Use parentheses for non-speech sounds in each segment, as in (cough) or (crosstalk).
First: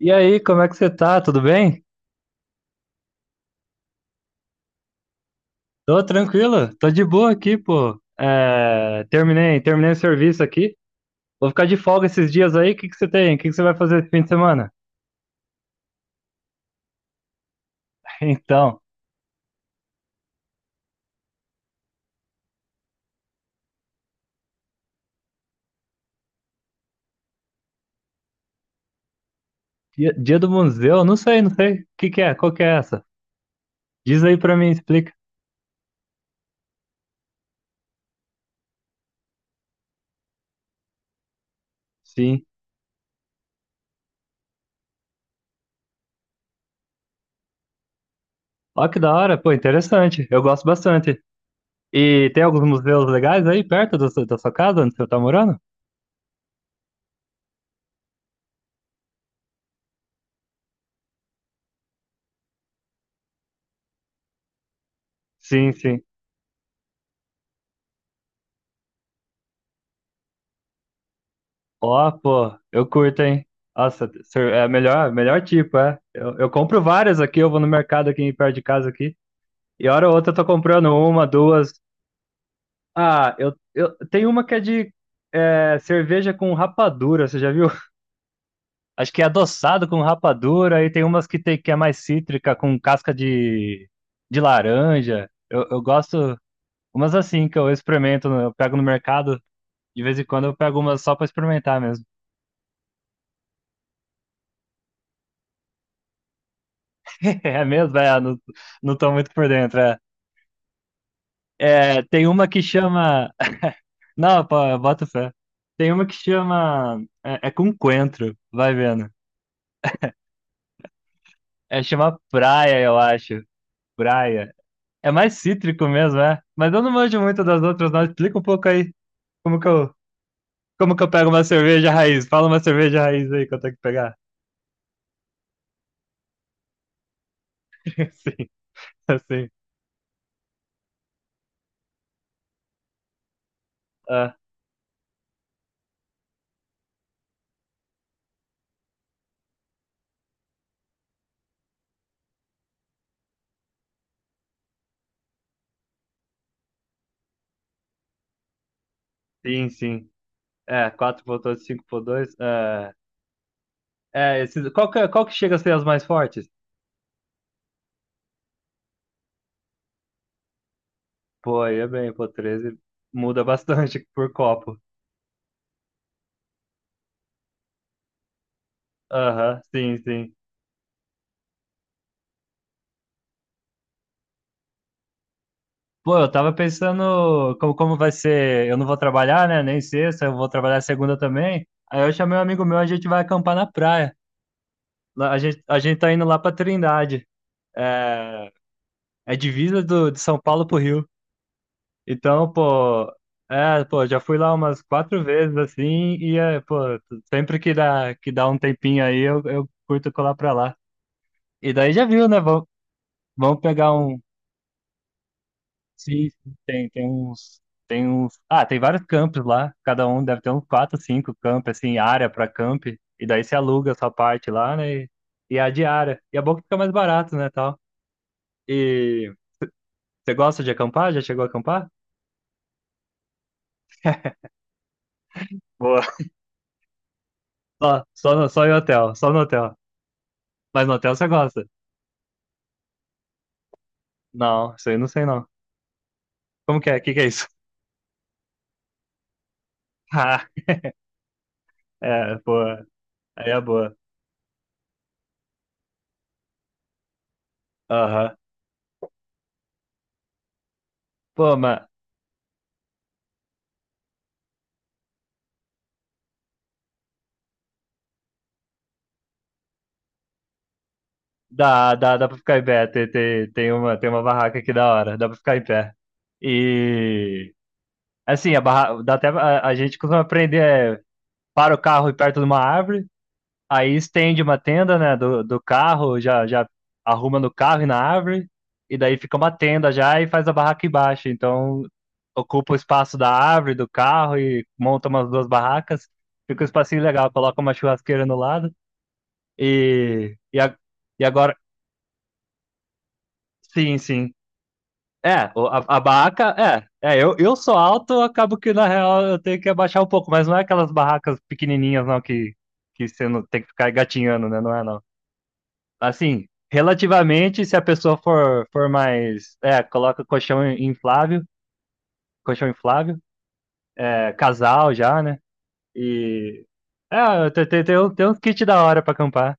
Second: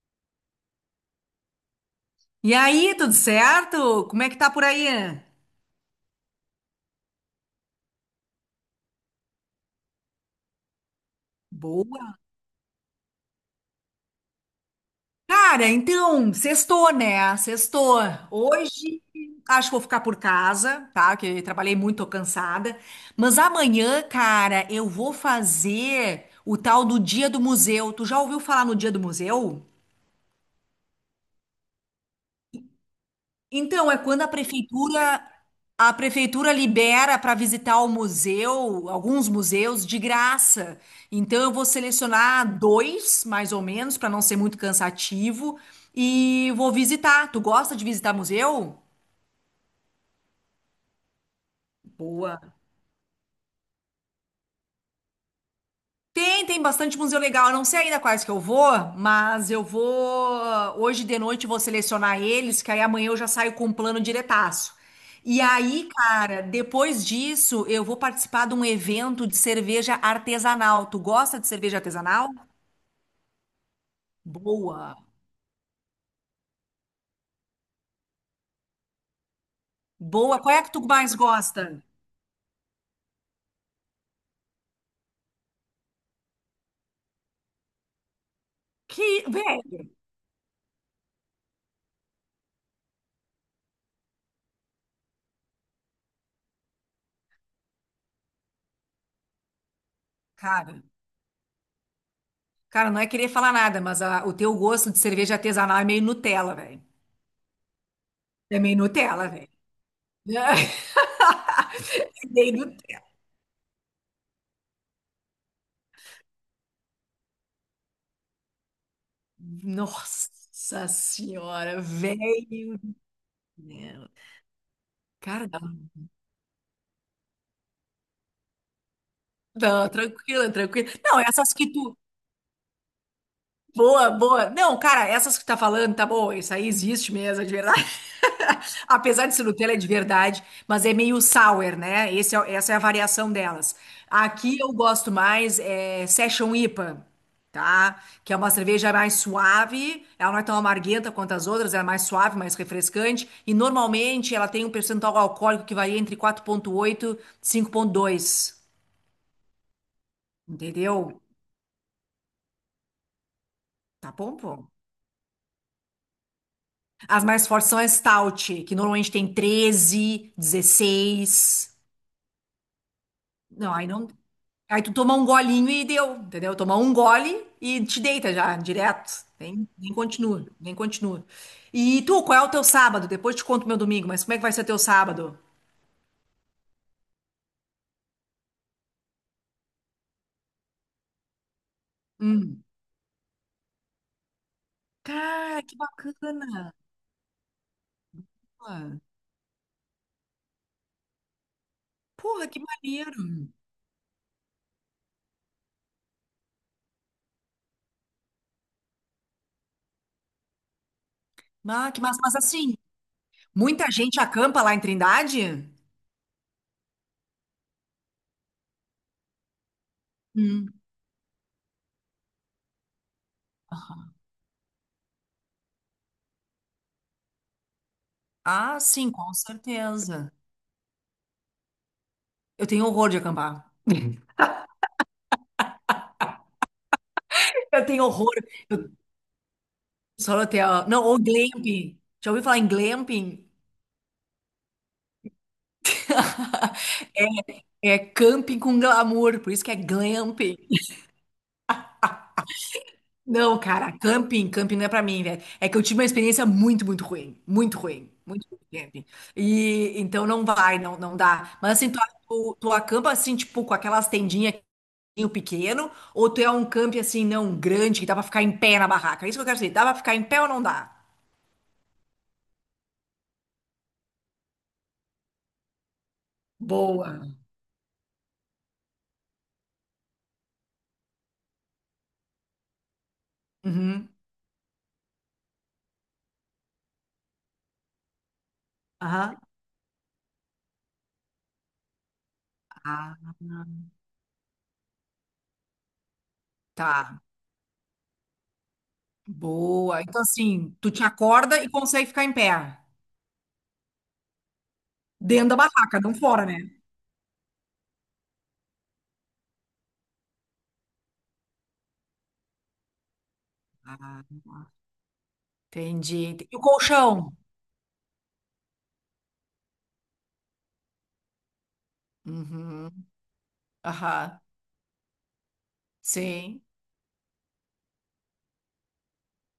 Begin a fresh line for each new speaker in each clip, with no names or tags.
E aí, como é que você tá? Tudo bem?
E aí, tudo certo? Como é que tá por aí?
Tô tranquilo, tô de boa aqui, pô. É, terminei o serviço aqui. Vou ficar de folga
Boa.
esses dias aí. O que que você tem? O que que você vai fazer esse fim de semana?
Cara, então, sextou, né? Sextou.
(laughs) Então,
Hoje acho que vou ficar por casa, tá? Que eu trabalhei muito, tô cansada. Mas amanhã, cara, eu vou fazer o tal do Dia do Museu. Tu já ouviu falar no Dia do Museu?
dia do museu? Não sei, não sei. O que que é? Qual que é essa?
Então, é quando
Diz
a
aí pra mim, explica.
prefeitura a prefeitura libera para visitar o museu, alguns museus de graça. Então, eu vou
Sim.
selecionar dois, mais ou menos, para não ser muito cansativo, e vou visitar. Tu gosta de visitar museu?
Ó, que da hora, pô, interessante. Eu gosto bastante. E
Boa.
tem alguns museus legais aí perto da sua casa, onde você tá morando?
Tem bastante museu legal. Eu não sei ainda quais que eu vou, mas eu vou. Hoje de noite eu vou selecionar eles, que aí amanhã eu já saio com um plano diretaço. E
Sim,
aí,
sim.
cara, depois disso eu vou participar de um evento de cerveja artesanal. Tu gosta de cerveja
Ó,
artesanal?
pô, eu curto, hein? Nossa, é
Boa.
melhor tipo, é. Eu compro várias aqui, eu vou no mercado aqui perto de casa aqui, e hora ou outra eu
Boa.
tô
Qual é a que tu
comprando
mais
uma, duas.
gosta?
Ah, eu tem uma que é de cerveja com rapadura, você já viu? (laughs)
Que,
Acho que é adoçado
velho,
com rapadura, e tem umas que tem que é mais cítrica, com casca de laranja. Eu gosto umas assim que eu experimento, eu pego no mercado, de vez em quando eu pego
cara,
umas só pra experimentar mesmo.
cara, não é querer falar nada, mas o teu gosto de cerveja artesanal é meio Nutella, velho.
É mesmo? É, não,
É meio
não tô
Nutella,
muito por
velho.
dentro. É. É, tem uma que
(laughs)
chama. Não, pô, bota fé. Tem uma que chama. É com coentro, vai vendo.
Nossa senhora,
É chama praia,
velho.
eu acho.
Né?
Praia. É mais
Cara,
cítrico mesmo, é. Mas eu não manjo muito das outras, não. Explica um pouco aí como que
não,
eu,
tranquila, tranquila.
como que eu
Não, é
pego uma
essas que
cerveja
tu.
raiz. Fala uma cerveja raiz aí que eu tenho que
Boa,
pegar.
boa. Não, cara, essas que tá falando, tá bom, isso aí existe mesmo, é de verdade.
(laughs) Sim,
(laughs) Apesar de ser
assim.
Nutella, é de verdade, mas é meio sour, né? Essa é a variação delas.
Ah,
Aqui eu gosto mais é Session IPA, tá? Que é uma cerveja mais suave, ela não é tão amarguenta quanto as outras, ela é mais suave, mais refrescante, e normalmente ela tem um percentual alcoólico que varia entre 4,8 e 5,2,
sim, sim. É,
entendeu?
4,8, 5,2. É,
Tá bom,
é
pô?
esses, qual que chega a ser as mais fortes?
As mais fortes são a Stout, que normalmente tem 13,
Pô,
16.
aí é bem, pô, 13 muda
Não, aí
bastante
não.
(laughs) por copo.
Aí tu toma um golinho e deu, entendeu? Toma um gole e te deita já, direto.
Aham,
Nem
sim, sim.
continua, nem continua. E tu, qual é o teu sábado? Depois te conto meu domingo, mas como é que vai ser teu sábado?
Pô, eu tava pensando como vai ser. Eu não vou trabalhar, né? Nem sexta, eu vou trabalhar segunda também. Aí eu chamei um
Hum.
amigo meu, a gente vai acampar na praia. A gente,
Cara, que
a gente tá indo lá pra
bacana.
Trindade. É, é divisa de São Paulo pro Rio.
Porra,
Então,
que
pô,
maneiro.
é, pô, já fui lá umas quatro vezes assim, e é, pô, sempre que dá um tempinho aí, eu curto colar pra lá. E
Ah,
daí
que
já
massa.
viu,
Mas
né? Vamos,
assim,
vamos
muita
pegar
gente
um.
acampa lá em Trindade?
Sim, sim, tem vários campos lá, cada um deve ter uns
Hum.
quatro, cinco campos, assim, área para camp, e daí você aluga a sua
Aham.
parte lá, né, e a diária, e é bom que fica mais barato, né, tal.
Ah, sim, com
E
certeza.
você gosta de acampar? Já chegou a acampar?
Eu tenho horror de acampar.
Boa.
Eu tenho horror.
Só em
Eu
hotel, só no hotel,
só no
mas
hotel.
no
Não,
hotel
ou
você gosta?
glamping. Já ouviu falar em glamping?
Não, isso aí eu não sei não. Como que é? O que que é isso?
É camping com glamour, por isso que é glamping.
(laughs) Ah, é, pô, aí
Não,
é boa.
cara, camping, camping não é pra mim, velho. É que eu tive uma experiência muito, muito ruim. Muito ruim.
Aham.
Muito ruim, de camping. E então não vai, não, não
Pô,
dá. Mas
mas
assim, tu acampa assim, tipo, com aquelas tendinhas pequeno, ou tu é um camping assim, não, grande, que dá pra ficar em pé na barraca? É isso que eu quero dizer. Dá pra ficar em pé ou não dá?
dá pra ficar em pé. Tem uma barraca aqui da hora. Dá pra ficar em pé.
Boa.
E assim, dá até a gente costuma aprender, é, para o carro perto de uma árvore, aí
Uhum.
estende uma tenda, né, do carro, já já arruma no carro e na árvore, e daí fica
Aham.
uma tenda já e faz a barraca embaixo. Então, ocupa o espaço da
Ah,
árvore, do carro e monta umas duas barracas. Fica um espacinho
tá.
legal, coloca uma churrasqueira no lado
Boa. Então,
e e,
assim,
a,
tu te
e agora
acorda e consegue ficar em pé.
sim, sim.
Dentro
É,
da
o- a, a
barraca, não fora,
barraca,
né?
eu sou alto, eu acabo que na real eu tenho que abaixar um pouco, mas não é aquelas barracas pequenininhas não que você não tem que ficar
Ah,
gatinhando, né? Não é não.
entendi.
Assim,
E o colchão?
relativamente, se a pessoa for, for mais, coloca inflável, colchão
Uhum.
inflável,
Aham.
casal já, né?
Sim.
E, tem uns kits da hora pra acampar,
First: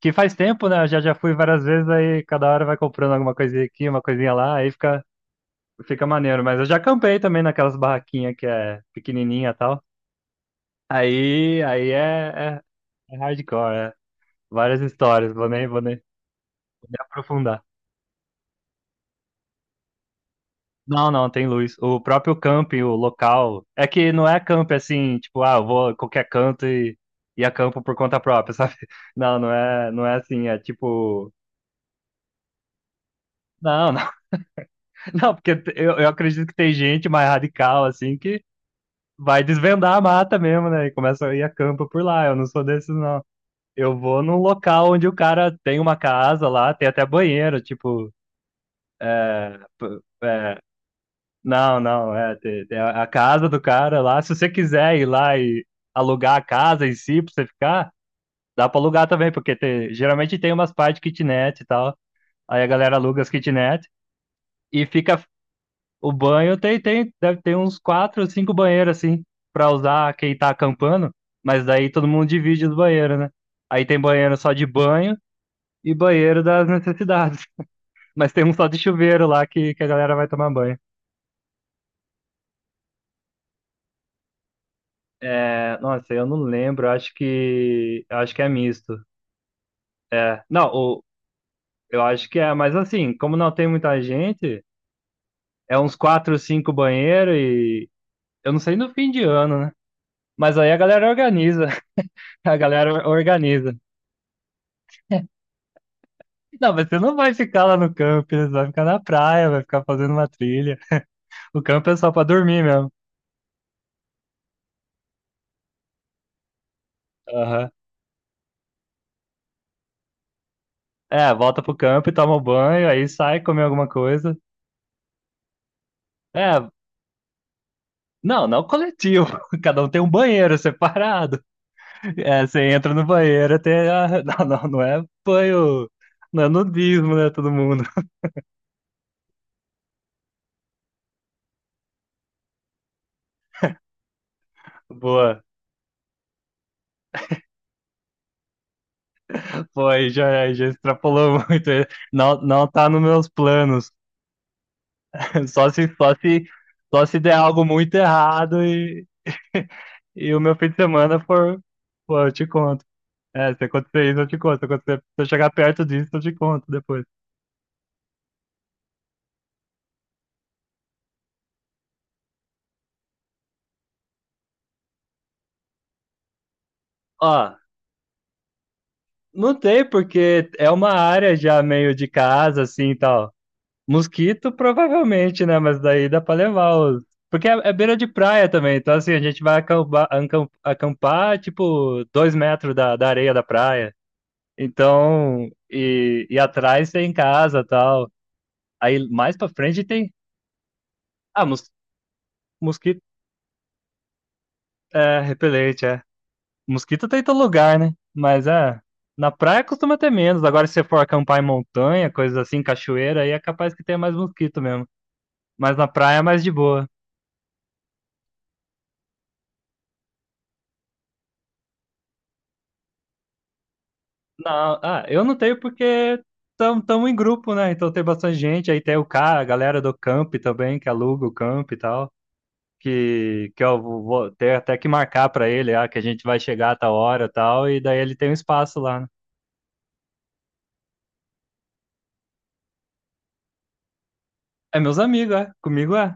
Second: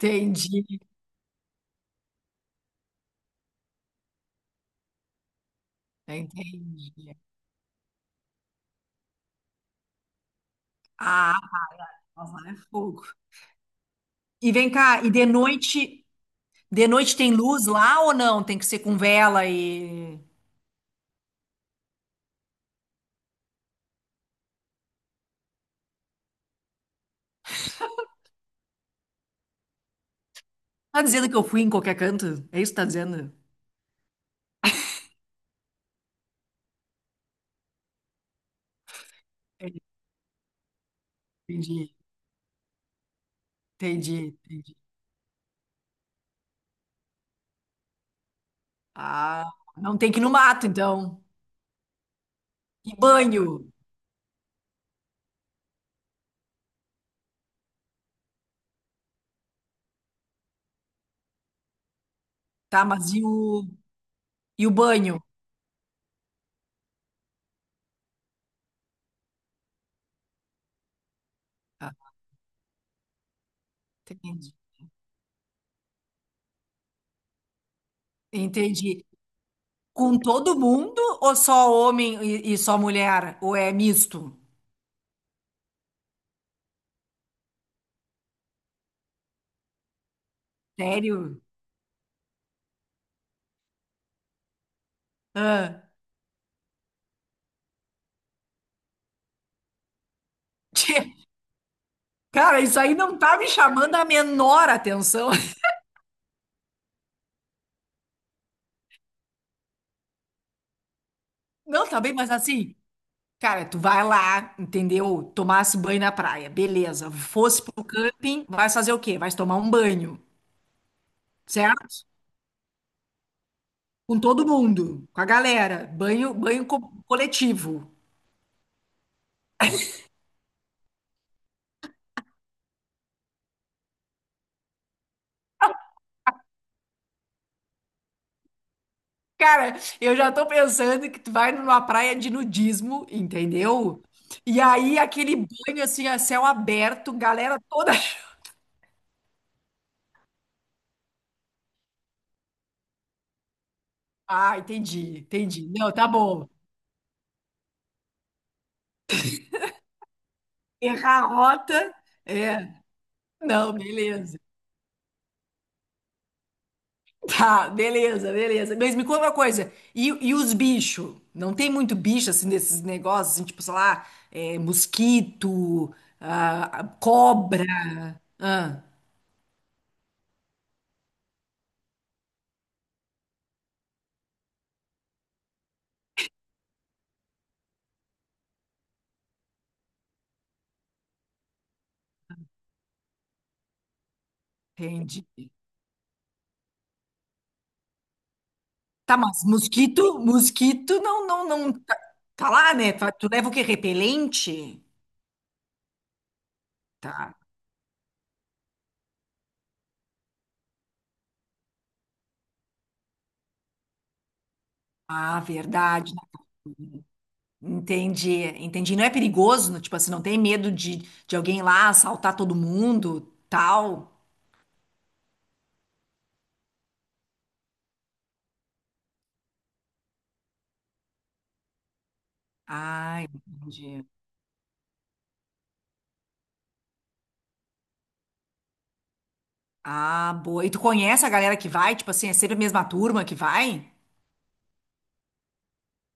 que faz tempo, né? Eu já fui várias vezes, aí cada hora vai comprando alguma coisinha aqui, uma coisinha lá, aí fica Fica maneiro, mas eu já
Entendi.
campei também naquelas barraquinhas que é pequenininha e tal.
Ah,
Aí
lá é fogo.
é hardcore, é.
E vem
Várias
cá, e
histórias, vou nem
de noite tem
aprofundar.
luz lá ou não? Tem que ser com vela e.
Não, não, tem luz. O próprio camping, o local, é que não é camping assim, tipo, ah, eu vou a qualquer canto e acampo por conta própria, (laughs) sabe? Não, não é assim, é
Tá dizendo
tipo,
que eu fui em qualquer canto? É isso que tá dizendo?
não, não, (laughs) não, porque eu acredito que tem gente mais radical, assim, que vai desvendar a mata mesmo, né? E começa a ir a campo
Entendi,
por lá, eu não sou desses, não. Eu
entendi,
vou num
entendi.
local onde o cara tem uma casa lá, tem até banheiro, tipo.
Ah, não
p-
tem que ir no
é,
mato, então.
não, não, tem
E
a
banho?
casa do cara lá. Se você quiser ir lá e alugar a casa em si pra você ficar, dá pra alugar também, porque geralmente tem umas partes de kitnet e tal. Aí a
Tá,
galera
mas
aluga
e
as
o,
kitnet
e o
e
banho?
fica. O banho deve ter uns quatro ou cinco banheiros assim, pra usar quem tá acampando, mas daí
Tá,
todo mundo divide os banheiros, né? Aí tem banheiro só
entendi.
de banho e banheiro das necessidades. Mas tem um só de
Entendi.
chuveiro lá que a galera
Com
vai tomar
todo
banho.
mundo ou só homem e só mulher? Ou é misto?
É, nossa, eu não lembro, acho que. Acho que é misto. É. Não,
Sério?
eu acho que é, mas assim, como não tem muita gente, é
Ah.
uns quatro, cinco banheiros e. Eu não sei no fim de ano, né? Mas aí a
Tchê.
galera
(laughs)
organiza. (laughs) A
Cara, isso aí
galera
não tá me
organiza.
chamando a menor atenção. (laughs)
Não, mas você não vai ficar lá no camping, você vai ficar na praia, vai ficar fazendo uma trilha. O
Não,
campo é
tá
só
bem,
pra
mas
dormir
assim,
mesmo.
cara, tu vai lá, entendeu? Tomasse banho na praia, beleza. Fosse
Aham.
pro camping, vai fazer o quê? Vai tomar um banho,
É, volta pro
certo?
campo e toma um banho, aí sai comer alguma
Com
coisa.
todo mundo, com a galera. Banho, banho
É,
coletivo.
não, não coletivo. (laughs) Cada um tem um banheiro separado. É, você entra no banheiro até. (laughs) Não, não, não é banho. Não é nudismo, né, todo mundo?
Cara, eu já tô pensando que tu vai numa praia de nudismo, entendeu? E
(laughs)
aí aquele
Boa.
banho assim a céu aberto, galera toda. (laughs)
Foi, já, já extrapolou (laughs) muito. Não, não tá nos meus planos.
Ah, entendi,
(laughs) Só
entendi.
se,
Não, tá
só se,
bom.
só se der algo muito errado e, (laughs) e o meu fim de semana
Errar a
for.
rota.
Pô, eu te
É.
conto. É, se
Não,
acontecer isso, eu te
beleza.
conto. Se eu chegar perto disso, eu te conto depois.
Tá, beleza, beleza. Mas me conta uma coisa. E os bichos? Não tem muito bicho assim desses negócios, assim, tipo, sei lá, mosquito, ah,
Ó,
cobra. Ah,
não tem, porque é uma área já meio de casa, assim e tal. Mosquito, provavelmente, né? Mas daí dá pra levar os. Porque é beira de praia também, então assim, a gente vai acampar, acampar, tipo, 2 metros da areia da praia. Então,
entendi.
e atrás tem casa e tal. Aí
Tá,
mais
mas
pra frente tem.
mosquito, mosquito não,
Ah,
não, não. Tá, tá lá, né?
mosquito
Tu leva o quê? Repelente?
é repelente, é. Mosquito tem em
Tá.
todo lugar, né? Mas é. Na praia costuma ter menos. Agora, se você for acampar em montanha, coisas assim, cachoeira, aí é capaz que tenha mais mosquito mesmo.
Ah,
Mas na
verdade.
praia é mais de boa.
Entendi, entendi. Não é perigoso, tipo assim, não tem medo de alguém lá assaltar todo mundo, tal.
Não, eu não tenho porque estamos em grupo, né? Então tem bastante gente. Aí tem o cara, a galera do camp também, que aluga o camp e tal.
Ah,
Que eu vou
entendi.
vou ter até que marcar pra ele, ah, que a gente vai chegar a tal hora e tal. E daí ele tem um espaço lá, né?
Ah, boa. E tu conhece a galera que vai? Tipo assim, é sempre a mesma turma que vai?
É meus amigos, é. Comigo é.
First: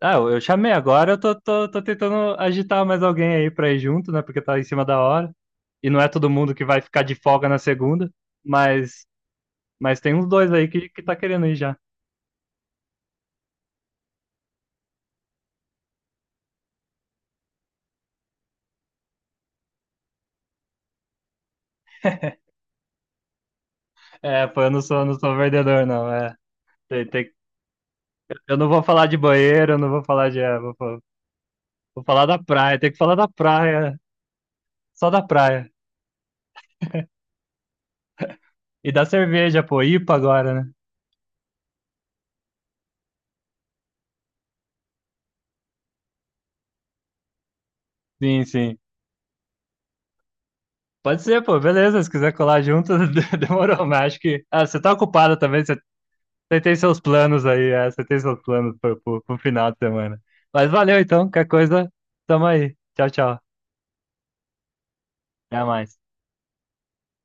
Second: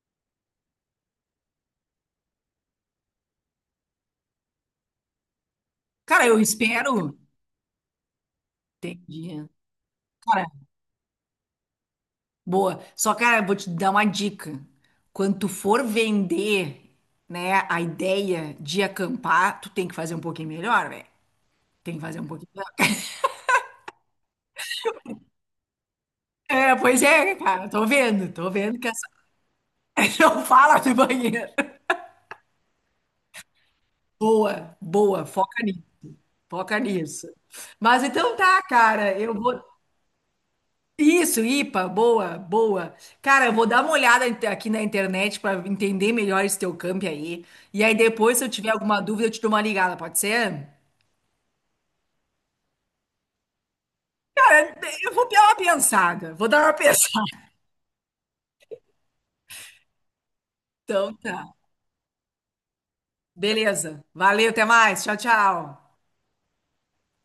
Ah, eu chamei agora, eu tô tentando agitar mais alguém aí pra ir junto, né? Porque tá em cima da hora. E não é
Cara,
todo
eu
mundo que vai ficar de
espero.
folga na segunda, mas,
Entendi,
mas tem uns
cara.
dois aí que tá querendo ir já.
Boa. Só, cara, vou te dar uma dica. Quando tu for vender, né, a ideia de acampar, tu tem que fazer um pouquinho melhor, velho. Tem que fazer um pouquinho melhor.
É, pô, eu não sou vendedor, não. É,
É, pois
tem,
é,
tem,
né, cara, tô
eu não
vendo
vou
que
falar
essa.
de banheiro, eu não vou
(laughs)
falar de.
Não fala do banheiro.
Vou falar da praia, tem que falar da praia,
Boa,
só da
boa, foca
praia.
nisso. Foca nisso. Mas então tá,
E da
cara, eu
cerveja,
vou.
pô, IPA agora, né?
Isso, IPA, boa, boa. Cara, eu vou dar uma olhada aqui na internet para entender melhor esse teu camp aí. E aí depois,
Sim,
se eu tiver
sim.
alguma dúvida, eu te dou uma ligada, pode ser?
Pode ser, pô, beleza. Se quiser colar junto, (laughs) demorou, mas acho que. Ah,
Cara,
você tá
eu vou
ocupado
dar uma
também, você
pensada. Vou
Você
dar uma
tem seus
pensada.
planos
(laughs)
aí, você tem seus planos pro, pro final de semana. Mas valeu
Então
então,
tá.
qualquer coisa, tamo aí. Tchau, tchau.
Beleza. Valeu, até mais. Tchau,
Até mais.
tchau.